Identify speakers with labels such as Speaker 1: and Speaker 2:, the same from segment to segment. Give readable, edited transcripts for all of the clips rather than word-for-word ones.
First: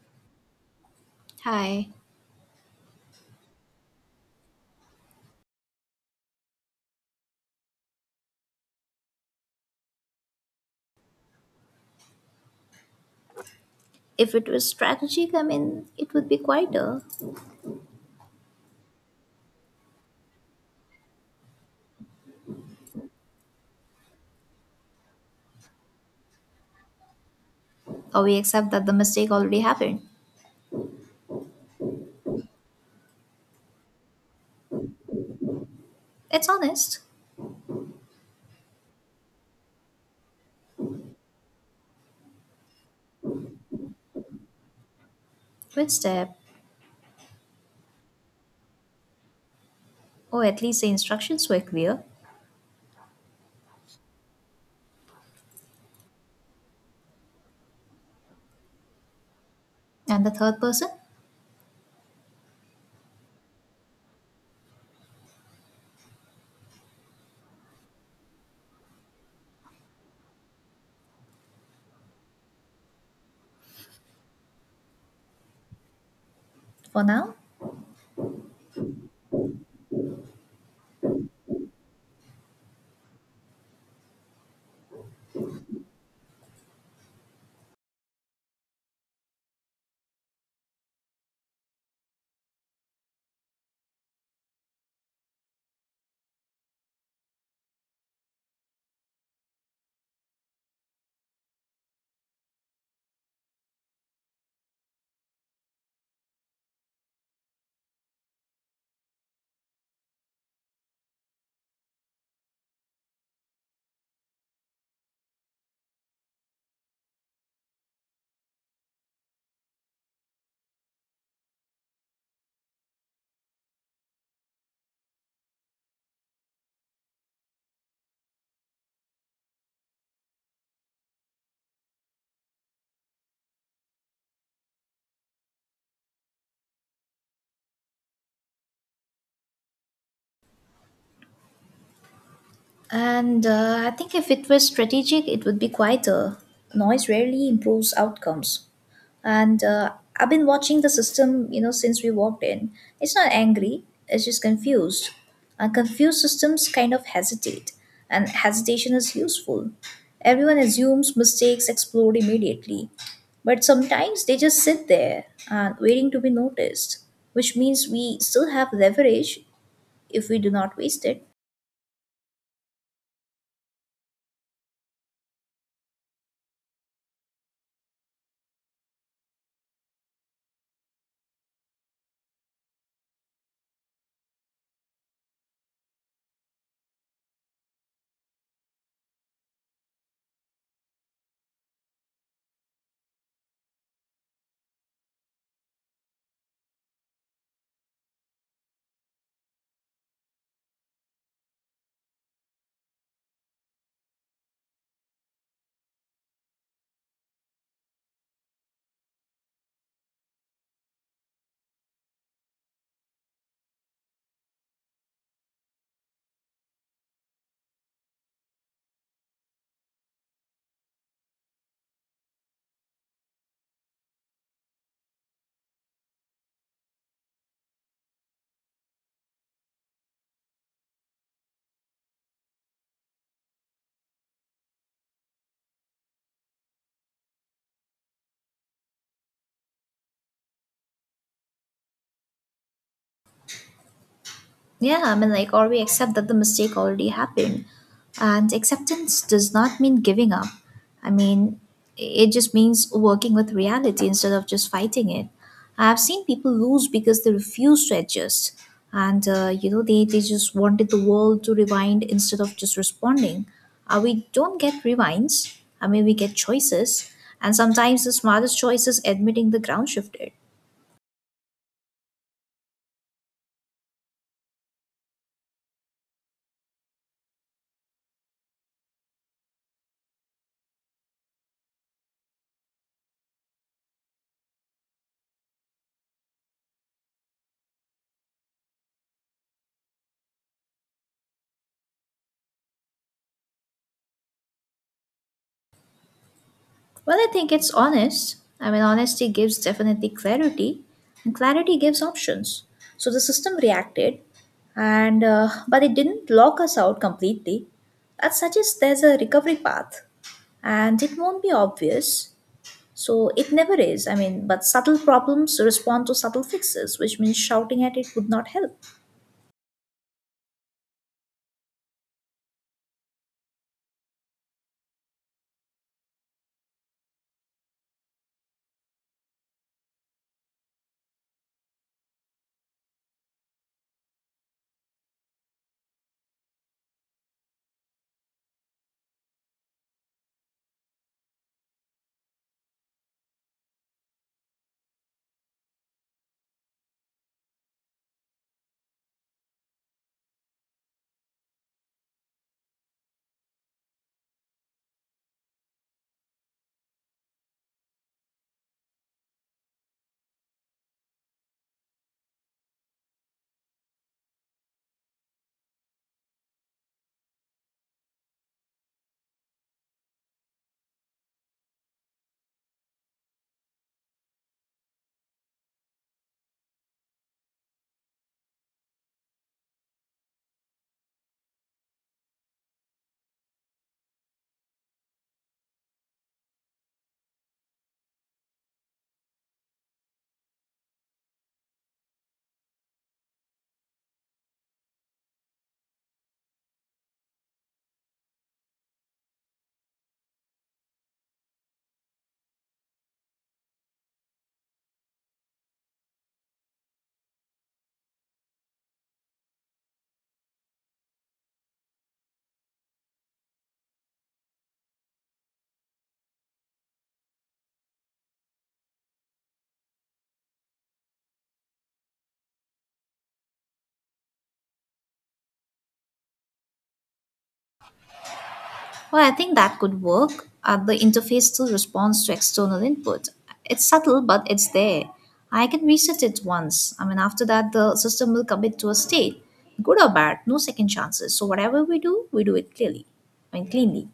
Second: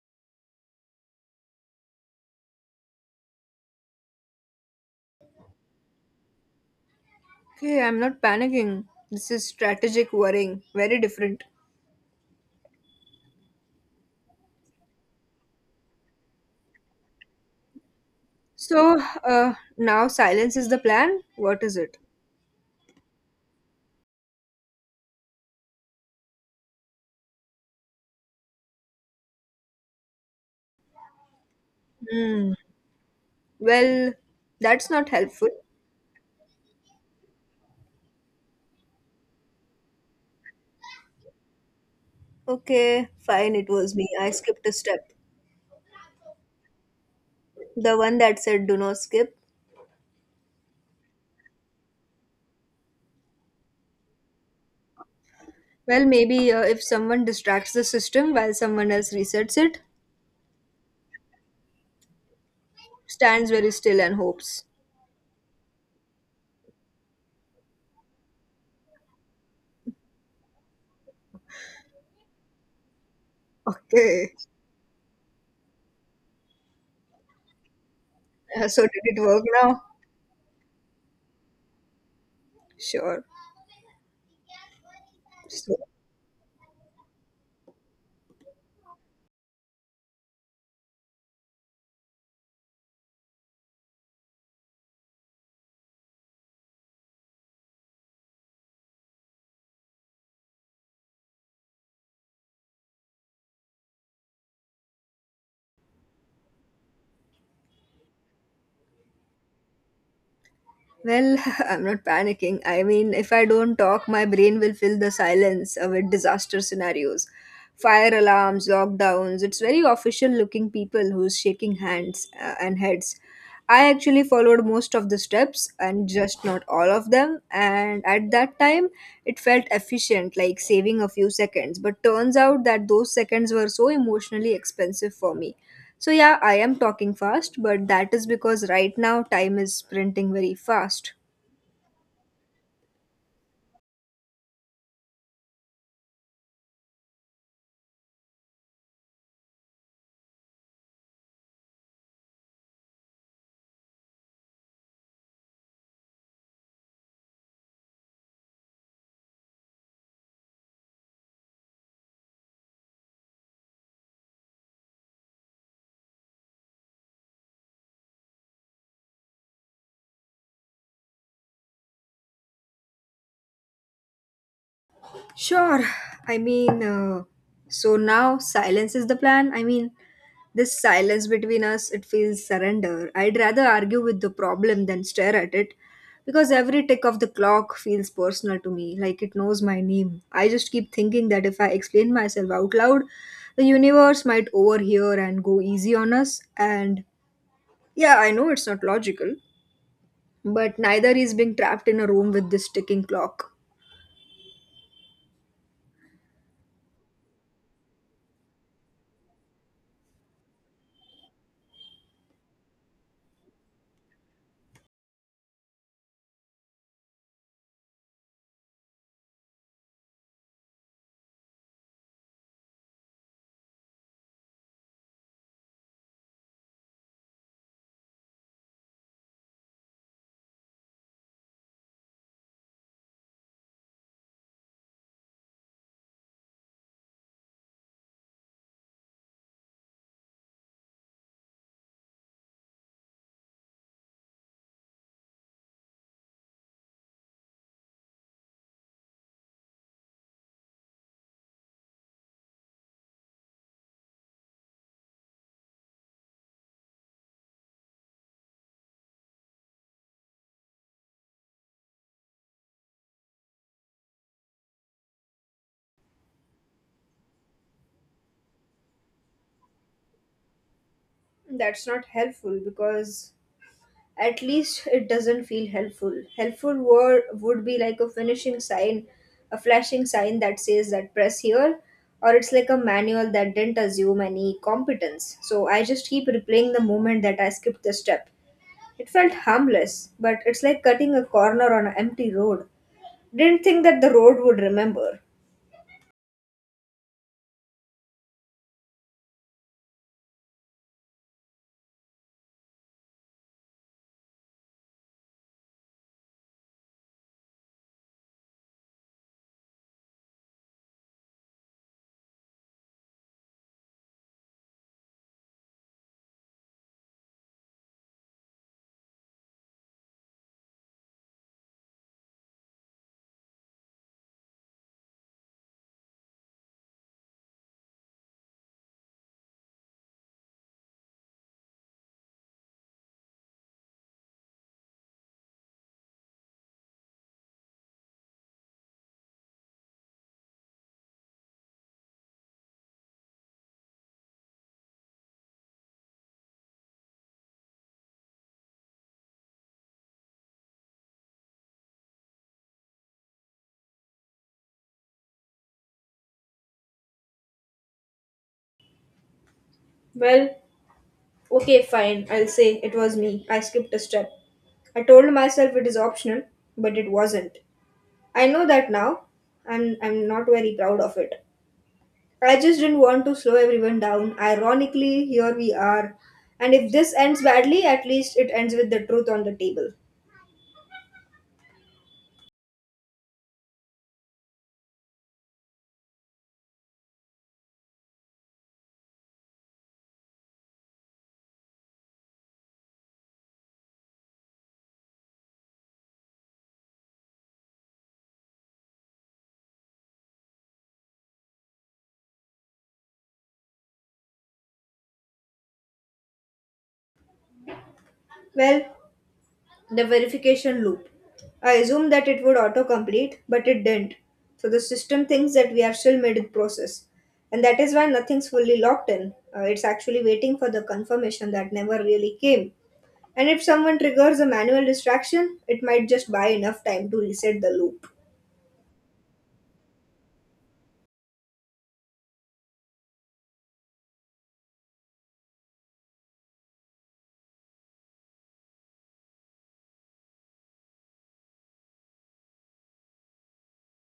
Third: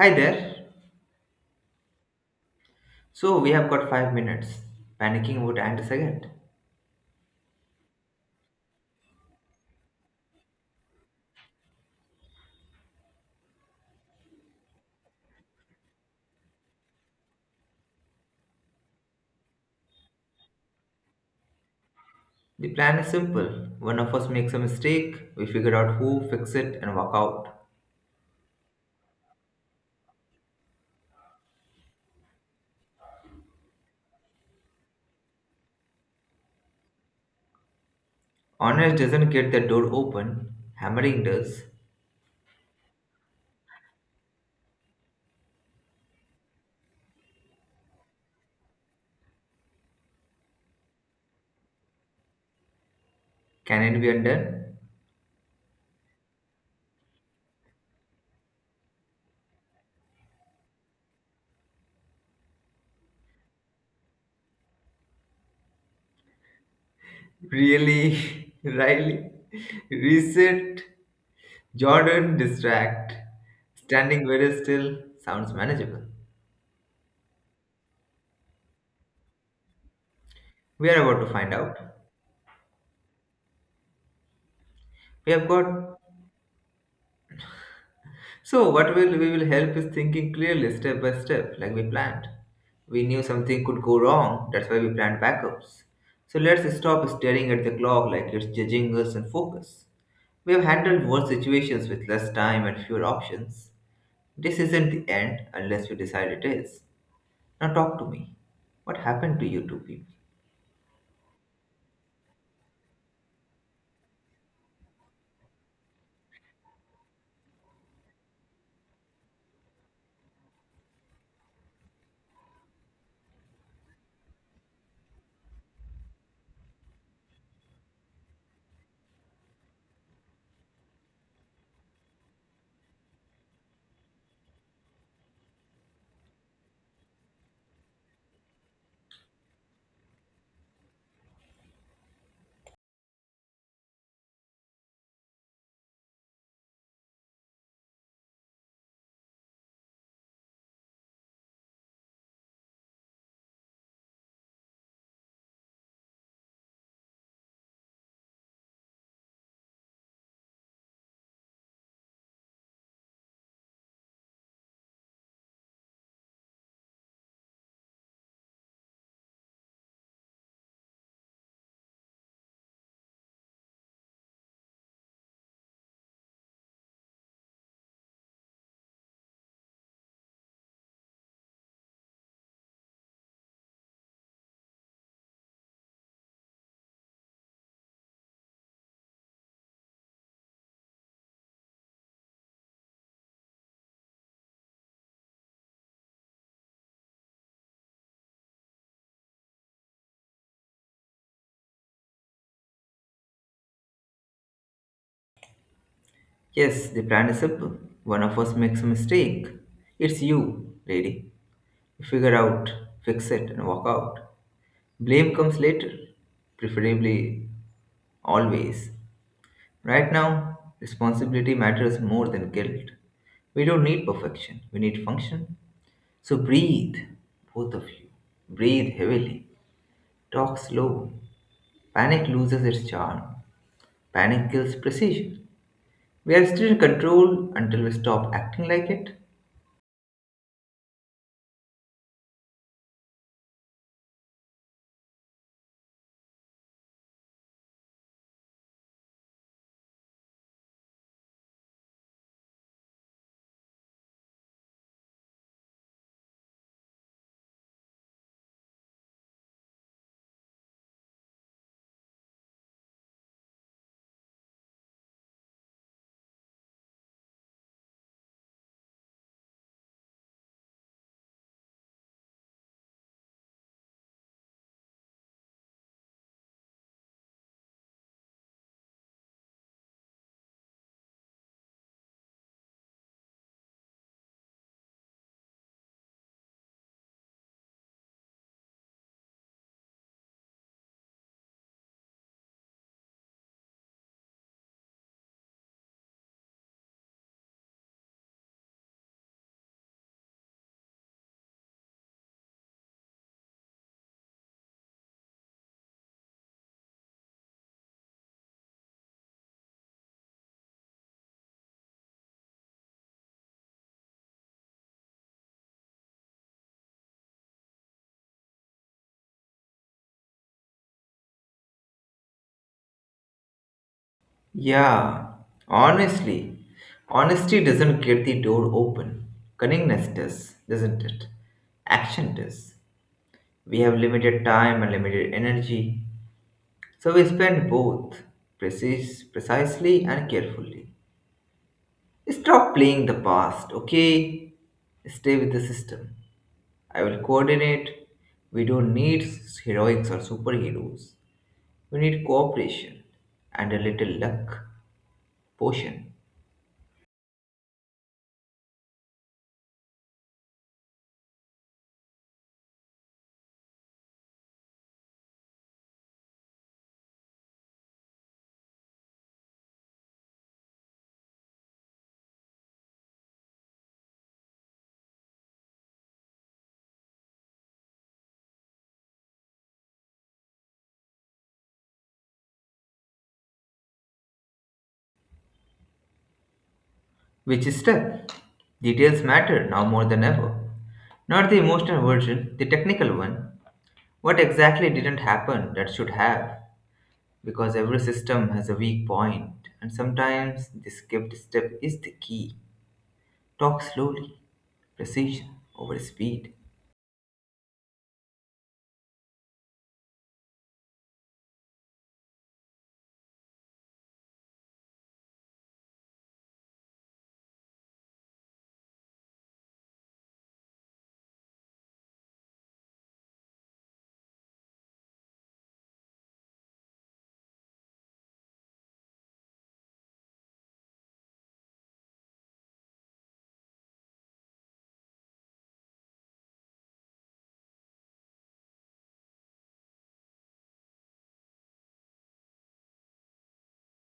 Speaker 1: Hi there.
Speaker 2: Hi.
Speaker 1: So we have got 5 minutes. Panicking about end a second.
Speaker 3: Okay, I'm not panicking. This is strategic worrying. Very different.
Speaker 2: If it was strategic, I mean, it would be quieter.
Speaker 3: Now silence is the plan? What is it?
Speaker 1: The plan is simple. One of us makes a mistake, we figure out who, fix it, and walk out.
Speaker 2: Or we accept that the mistake already happened.
Speaker 3: Hmm. Well, that's not helpful.
Speaker 2: It's honest.
Speaker 1: Honest doesn't get the door open, hammering does.
Speaker 3: Okay, fine, it was me. I skipped a step.
Speaker 2: Which step?
Speaker 3: The one that said do not skip.
Speaker 2: Or at least the instructions were clear.
Speaker 1: Can it be undone?
Speaker 3: Well, maybe if someone distracts the system while someone else resets it,
Speaker 2: And the third person?
Speaker 3: stands very still and hopes.
Speaker 1: Really? Riley? Reset? Jordan, distract. Standing
Speaker 3: Okay.
Speaker 1: very still sounds manageable.
Speaker 2: For now?
Speaker 3: Did it work now?
Speaker 1: We are about to find out.
Speaker 3: Sure.
Speaker 1: We have
Speaker 3: So.
Speaker 1: got. So what will we will help is thinking clearly step by step, like we planned. We knew something could go wrong, that's why we planned backups. So let's stop staring at the clock like it's judging us and focus. We have handled worse situations with less time and fewer options. This isn't the end unless we decide it is. Now talk to me. What happened to you two people?
Speaker 3: Well, I'm not panicking. I mean, if I don't talk, my brain will fill the silence with disaster scenarios. Fire alarms, lockdowns. It's very official looking people who's shaking hands and heads. I actually followed most of the steps and just not all of them. And at that time, it felt efficient, like saving a few seconds. But turns out that those seconds were so emotionally expensive for me. So, yeah, I am talking fast, but that is because right now time is sprinting very fast.
Speaker 2: And I think if it was strategic, it would be quieter. Noise rarely improves outcomes. And I've been watching the system, you know, since we walked in. It's not angry, it's just confused. Confused systems kind of hesitate, and hesitation is useful. Everyone assumes mistakes explode immediately, but sometimes they just sit there and waiting to be noticed, which means we still have leverage if we do not waste it.
Speaker 3: Sure, I mean, so now silence is the plan. I mean, this silence between us, it feels surrender. I'd rather argue with the problem than stare at it because every tick of the clock feels personal to me, like it knows my name. I just keep thinking that if I explain myself out loud, the universe might overhear and go easy on us. And yeah, I know it's not logical, but neither is being trapped in a room with this ticking clock.
Speaker 1: Yes, the plan is simple. One of us makes a mistake. It's you, lady. You figure out, fix it, and walk out. Blame comes later, preferably always. Right now, responsibility matters more than guilt. We don't need perfection, we need function. So breathe, both of you. Breathe heavily. Talk slow. Panic loses its charm. Panic kills precision. We are still in control until we stop acting like it.
Speaker 2: Yeah, I mean, like, or we accept that the mistake already happened. And acceptance does not mean giving up. I mean, it just means working with reality instead of just fighting it. I've seen people lose because they refuse to adjust. And, you know, they just wanted the world to rewind instead of just responding. We don't get rewinds. I mean, we get choices. And sometimes the smartest choice is admitting the ground shifted.
Speaker 3: That's not helpful because at least it doesn't feel helpful. Helpful word would be like a finishing sign, a flashing sign that says that press here, or it's like a manual that didn't assume any competence. So I just keep replaying the moment that I skipped the step. It felt harmless, but it's like cutting a corner on an empty road. Didn't think that the road would remember.
Speaker 2: Well, I think it's honest. I mean, honesty gives definitely clarity, and clarity gives options. So the system reacted, and but it didn't lock us out completely. That suggests there's a recovery path, and it won't be obvious. So it never is. I mean, but subtle problems respond to subtle fixes, which means shouting at it would not help.
Speaker 1: Yeah, honestly, honesty doesn't get the door open. Cunningness does, doesn't it? Action does. We have limited time and limited energy, so we spend both precisely and carefully. Stop playing the past, okay? Stay with the system. I will coordinate. We don't need heroics or superheroes. We need cooperation and a little luck potion.
Speaker 3: Well, okay, fine, I'll say it was me. I skipped a step. I told myself it is optional, but it wasn't. I know that now, and I'm not very proud of it. I just didn't want to slow everyone down. Ironically, here we are. And if this ends badly, at least it ends with the truth on the table.
Speaker 1: Which step? Details matter now more than ever. Not the emotional version, the technical one. What exactly didn't happen that should have? Because every system has a weak point, and sometimes the skipped step is the key. Talk slowly, precision over speed.
Speaker 3: Well, the verification loop. I assumed that it would autocomplete, but it didn't. So the system thinks that we are still mid process. And that is why nothing's fully locked in. It's actually waiting for the confirmation that never really came. And if someone triggers a manual distraction, it might just buy enough time to reset the loop.
Speaker 2: Well, I think that could work. The interface still responds to external input. It's subtle, but it's there. I can reset it once. I mean, after that, the system will commit to a state, good or bad, no second chances. So whatever we do it clearly, I mean, cleanly.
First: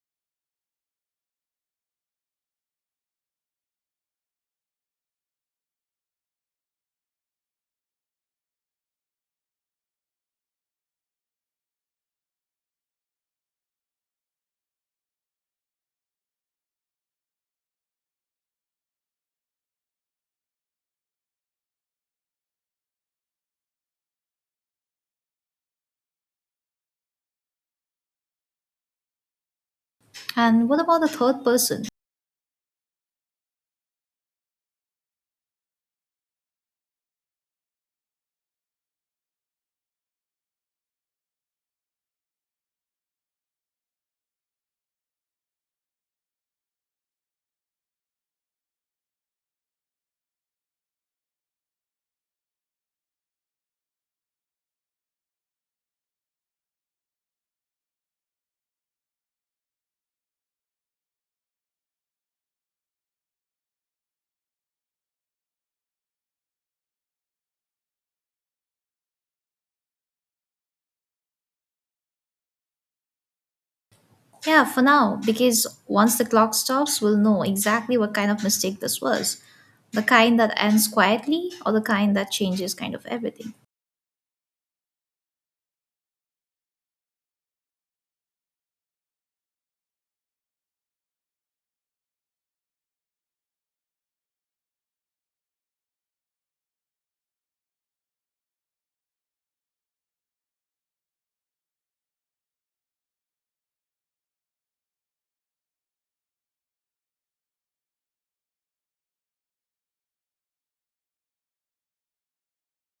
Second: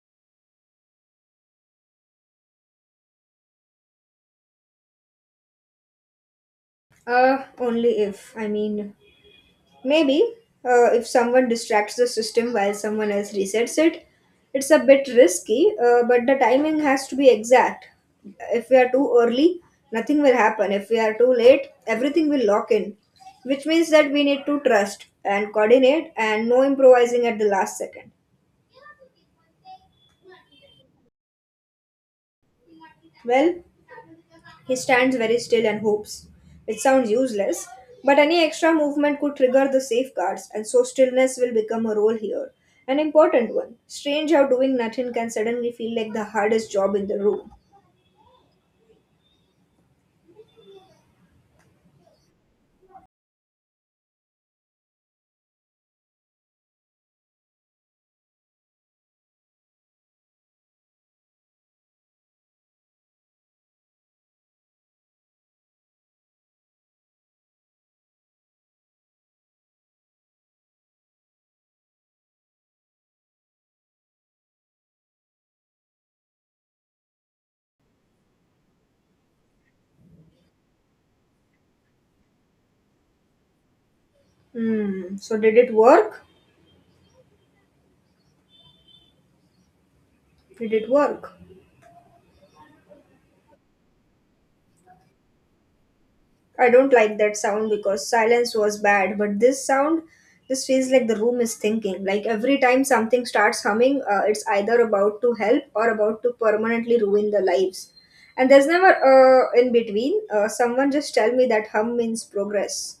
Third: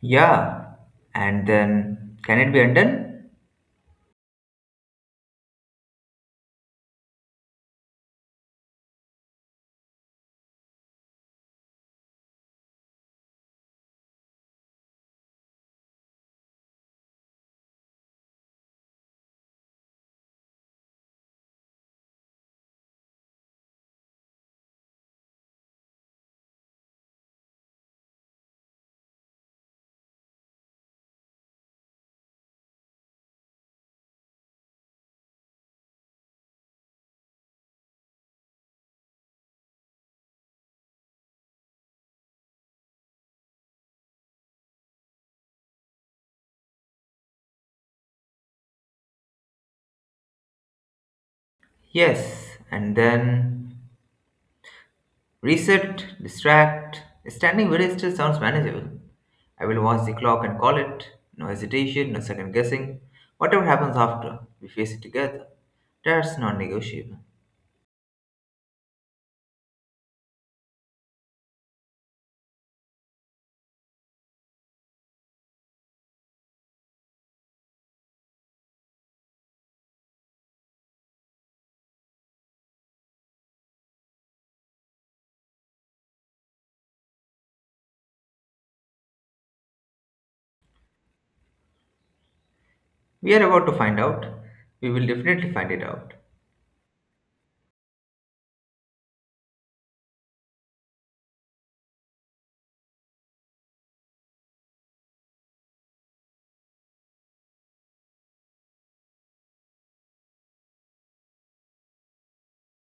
Speaker 1: Yeah, and then can it be undone?
Speaker 3: Only if. I mean, maybe if someone distracts the system while someone else resets it, it's a bit risky, but the timing has to be exact. If we are too early, nothing will happen. If we are too late, everything will lock in, which means that we need to trust and coordinate and no improvising at the last second.
Speaker 2: And what about the third person?
Speaker 3: Well, he stands very still and hopes. It sounds useless, but any extra movement could trigger the safeguards, and so stillness will become a role here. An important one. Strange how doing nothing can suddenly feel like the hardest job in the room.
Speaker 1: Yes, and then reset, distract. Standing very still sounds manageable. I will watch the clock and call it. No hesitation, no second guessing. Whatever happens after, we face it together. That's non negotiable.
Speaker 2: Yeah, for now, because once the clock stops, we'll know exactly what kind of mistake this was. The kind that ends quietly or the kind that changes kind of everything.
Speaker 3: Hmm, so did it work? Did it work?
Speaker 1: We are about to find out. We will definitely find it out.
Speaker 3: I don't like that sound because silence was bad, but this sound, this feels like the room is thinking. Like every time something starts humming, it's either about to help or about to permanently ruin the lives. And there's never in between. Someone just tell me that hum means progress.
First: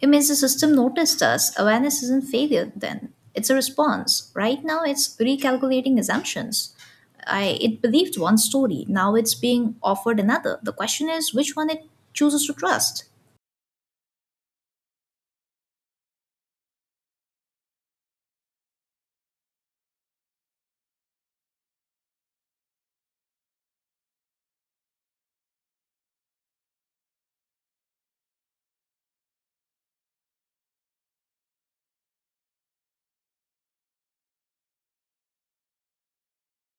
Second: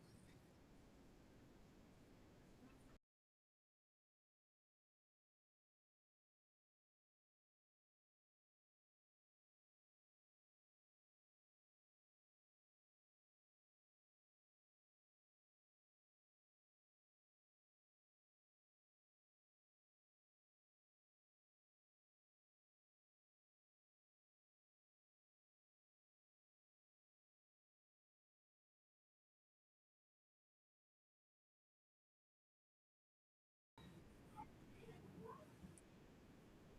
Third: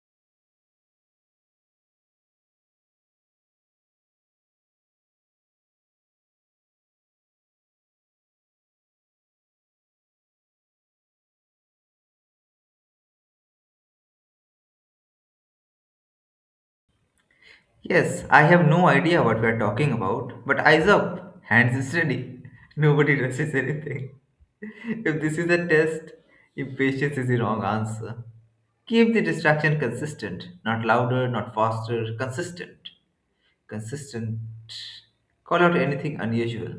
Speaker 2: It means the system noticed us. Awareness isn't failure then. It's a response. Right now it's recalculating assumptions. I it believed one story. Now it's being offered another. The question is which one it chooses to trust.
Speaker 1: Yes, I have no idea what we are talking about, but eyes up, hands steady. Nobody rushes anything. If this is a test, impatience is the wrong answer. Keep the distraction consistent, not louder, not faster, consistent. Consistent. Call out anything unusual,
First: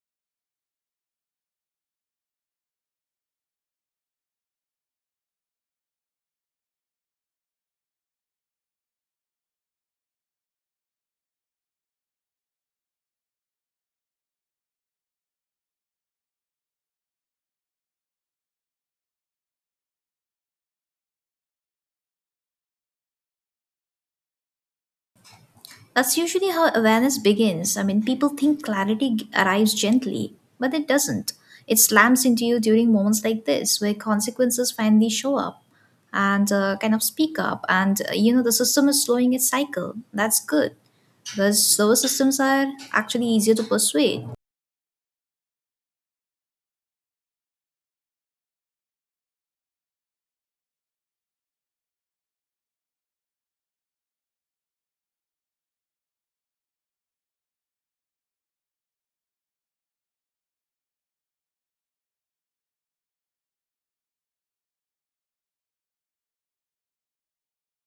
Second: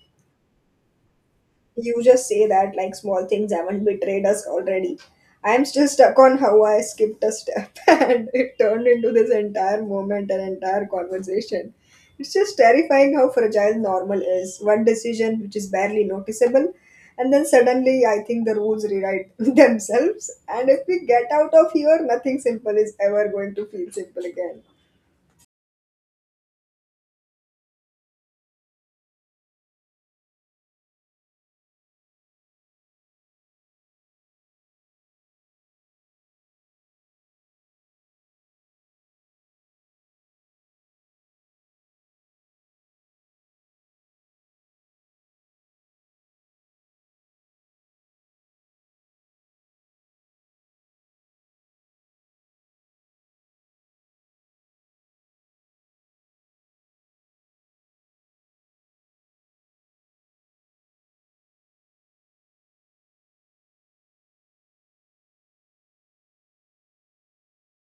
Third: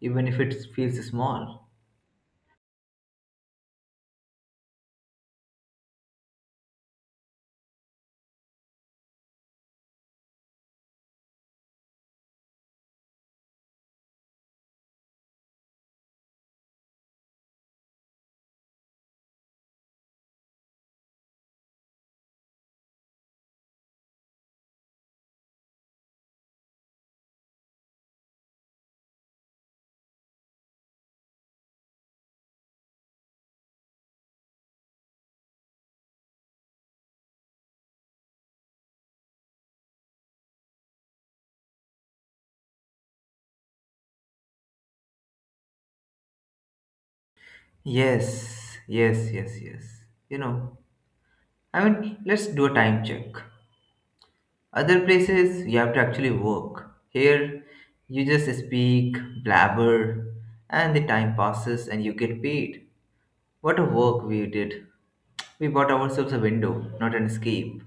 Speaker 1: even if it feels small.
Speaker 3: You just say that like small things haven't betrayed us already. I'm still stuck on how I skipped a step and it turned into this entire moment and entire conversation. It's just terrifying how fragile normal is. One decision which is barely noticeable, and then suddenly I think the rules rewrite themselves. And if we get out of here, nothing simple is ever going to feel simple again.
Speaker 2: That's usually how awareness begins. I mean, people think arrives gently, but it doesn't. It slams into you during moments like this where consequences finally show up and kind of speak up and you know, the system is slowing its cycle. That's good, because those systems are actually easier to persuade.
Speaker 1: Yes, yes, yes, yes. You know, I mean, let's do a time check. Other places you have to actually work. Here you just speak, blabber, and the time passes and you get paid. What a work we did. We bought ourselves a window, not an escape.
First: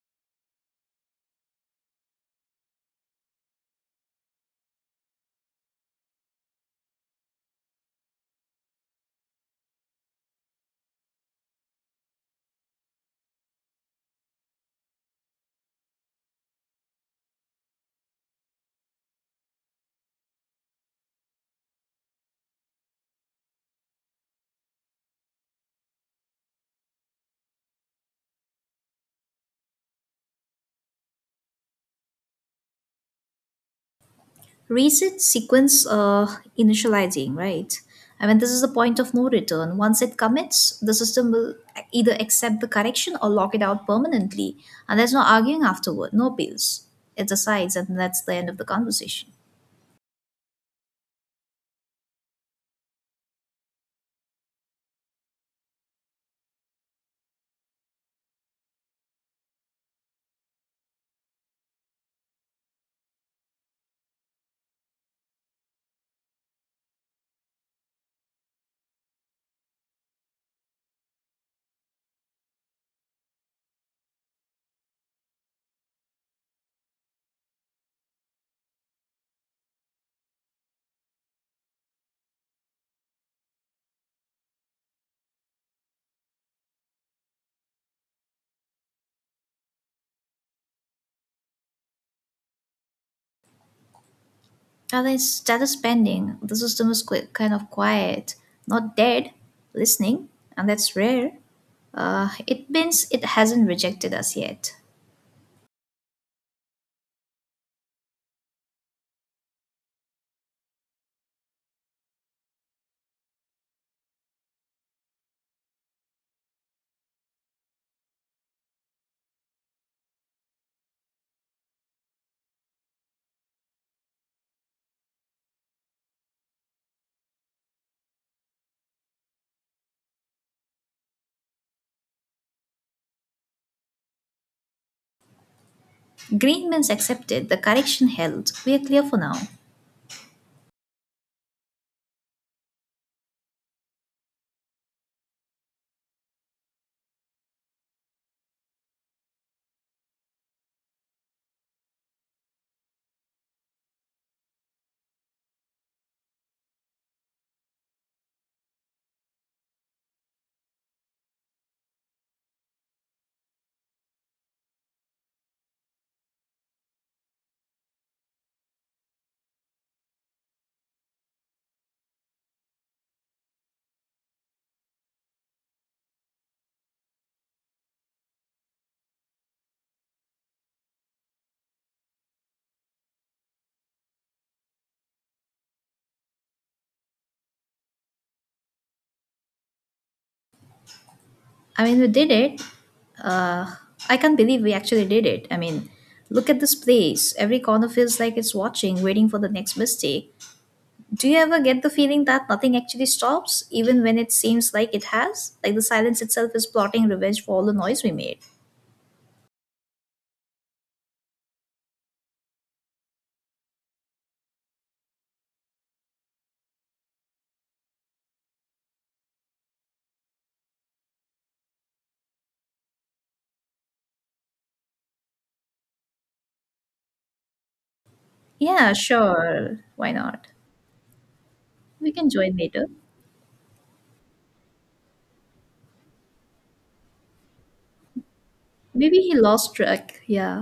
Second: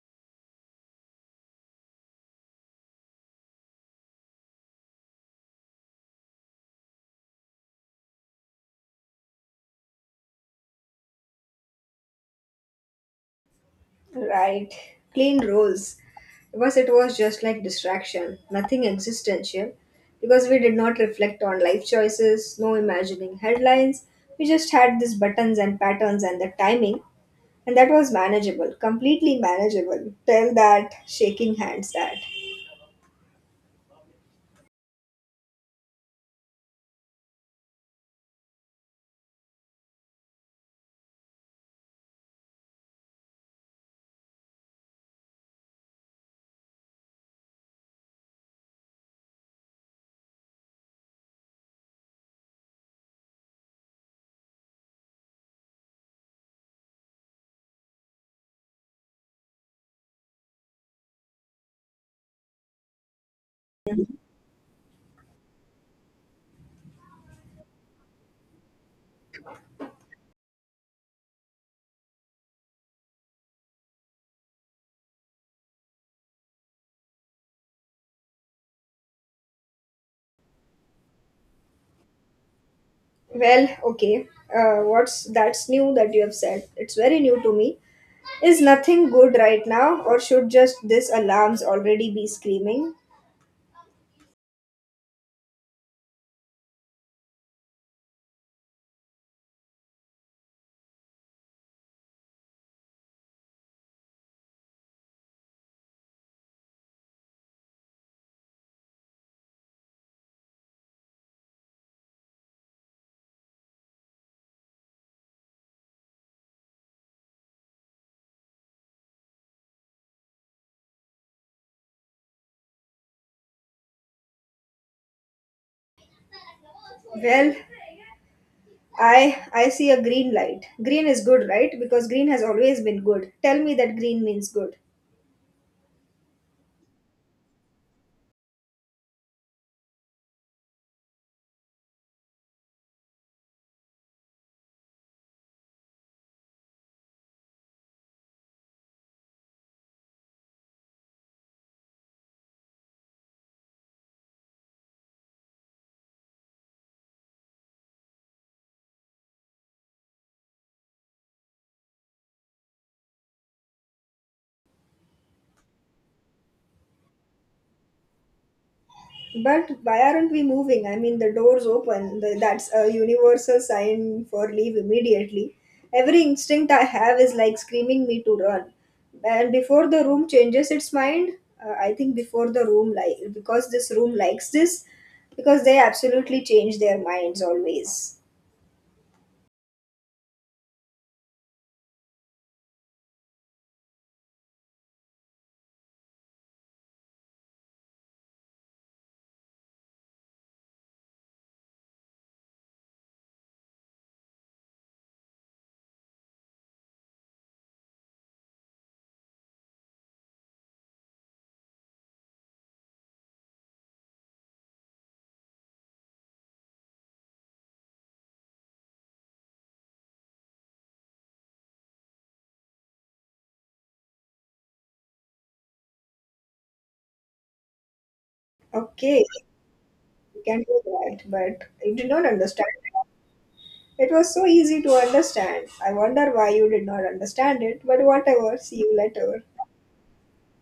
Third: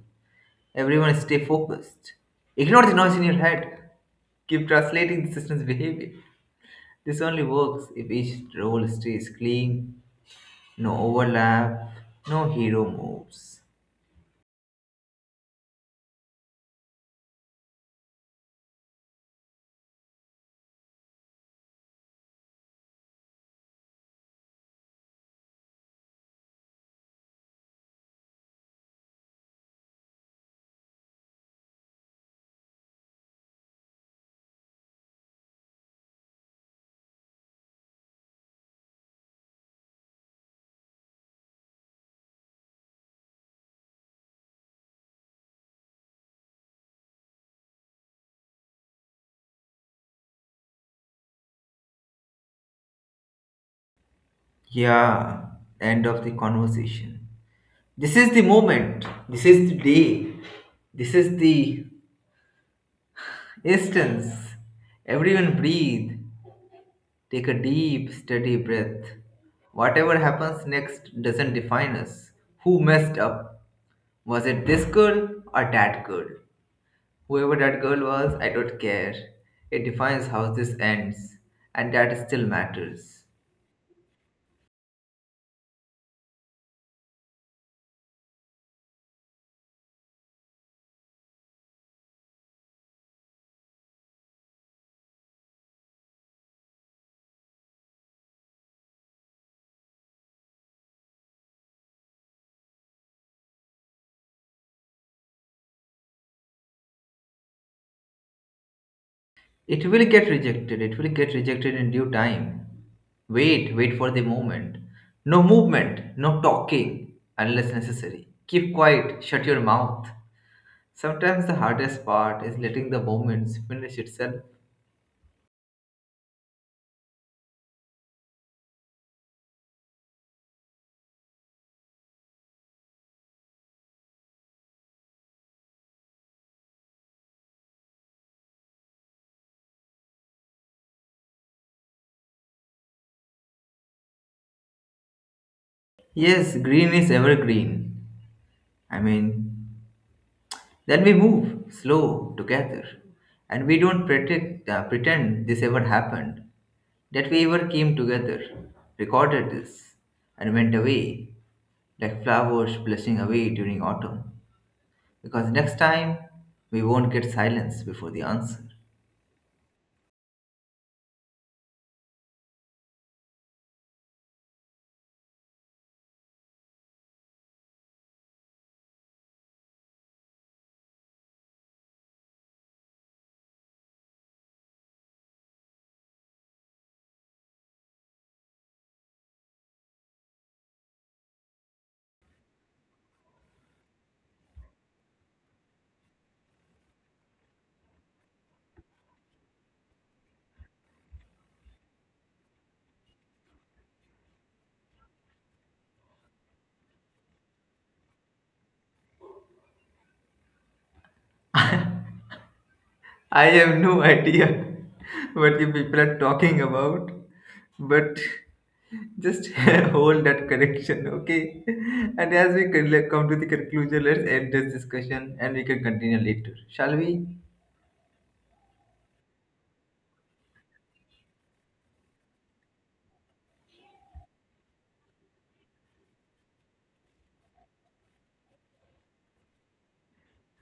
Speaker 1: Everyone stay focused. Ignore the noise in your head. Keep translating the system's behavior. This only works if each role stays clean, no overlap, no hero moves.
Speaker 3: Right. Plain rules. Because it was just like distraction, nothing existential. Because we did not reflect on life choices, no imagining headlines. We just had these buttons and patterns and the timing. And that was manageable, completely manageable. Tell that, shaking hands that.
Speaker 2: Reset sequence initializing, right? I mean, this is the point of no return. Once it commits, the system will either accept the correction or lock it out permanently. And there's no arguing afterward, no appeals. It decides, and that's the end of the conversation.
Speaker 1: Yeah, end of the conversation. This is the moment. This is the day. This is the instance. Everyone breathe. Take a deep, steady breath. Whatever happens next doesn't define us. Who messed up? Was it this girl or that girl? Whoever that girl was, I don't care. It defines how this ends, and that still matters.
Speaker 3: Well, okay. What's that's new that you have said? It's very new to me. Is nothing good right now, or should just this alarms already be screaming?
Speaker 2: And then status pending. The system is kind of quiet, not dead, listening, and that's rare. It means it hasn't rejected us yet.
Speaker 1: It will get rejected. It will get rejected in due time. Wait, wait for the moment. No movement, no talking unless necessary. Keep quiet, shut your mouth. Sometimes the hardest part is letting the moments finish itself.
Speaker 3: Well, I see a green light. Green is good, right? Because green has always been good. Tell me that green means good.
Speaker 2: Green means accepted. The correction held. We are clear for now.
Speaker 1: Yes, green is evergreen. I mean, then we move slow together. And we don't pretend, pretend this ever happened, that we ever came together, recorded this, and went away. Like flowers blushing away during autumn, because next time we won't get silence before the answer.
Speaker 3: But why aren't we moving? I mean, the door's open. The, that's a universal sign for leave immediately. Every instinct I have is like screaming me to run. And before the room changes its mind, I think before the room like because this room likes this, because they absolutely change their minds always.
Speaker 2: I mean, we did it. Uh, I can't believe we actually did it. I mean, look at this place. Every corner feels like it's watching, waiting for the next mistake. Do you ever get the feeling that nothing actually stops, even when it seems like it has? Like the silence itself is plotting revenge for all the noise we made.
Speaker 1: I have no idea what you people are talking about, but just hold that correction, okay? And as we come to the conclusion, let's end this discussion and we can continue later, shall we?
Speaker 2: Yeah,
Speaker 3: Okay,
Speaker 2: sure. Why
Speaker 3: you
Speaker 2: not?
Speaker 3: can do that, but you did
Speaker 2: We
Speaker 3: not
Speaker 2: can join
Speaker 3: understand.
Speaker 2: later.
Speaker 3: It was so easy to understand. I wonder why you did not understand it, but whatever, see you
Speaker 2: Maybe he
Speaker 3: later.
Speaker 2: lost track. Yeah.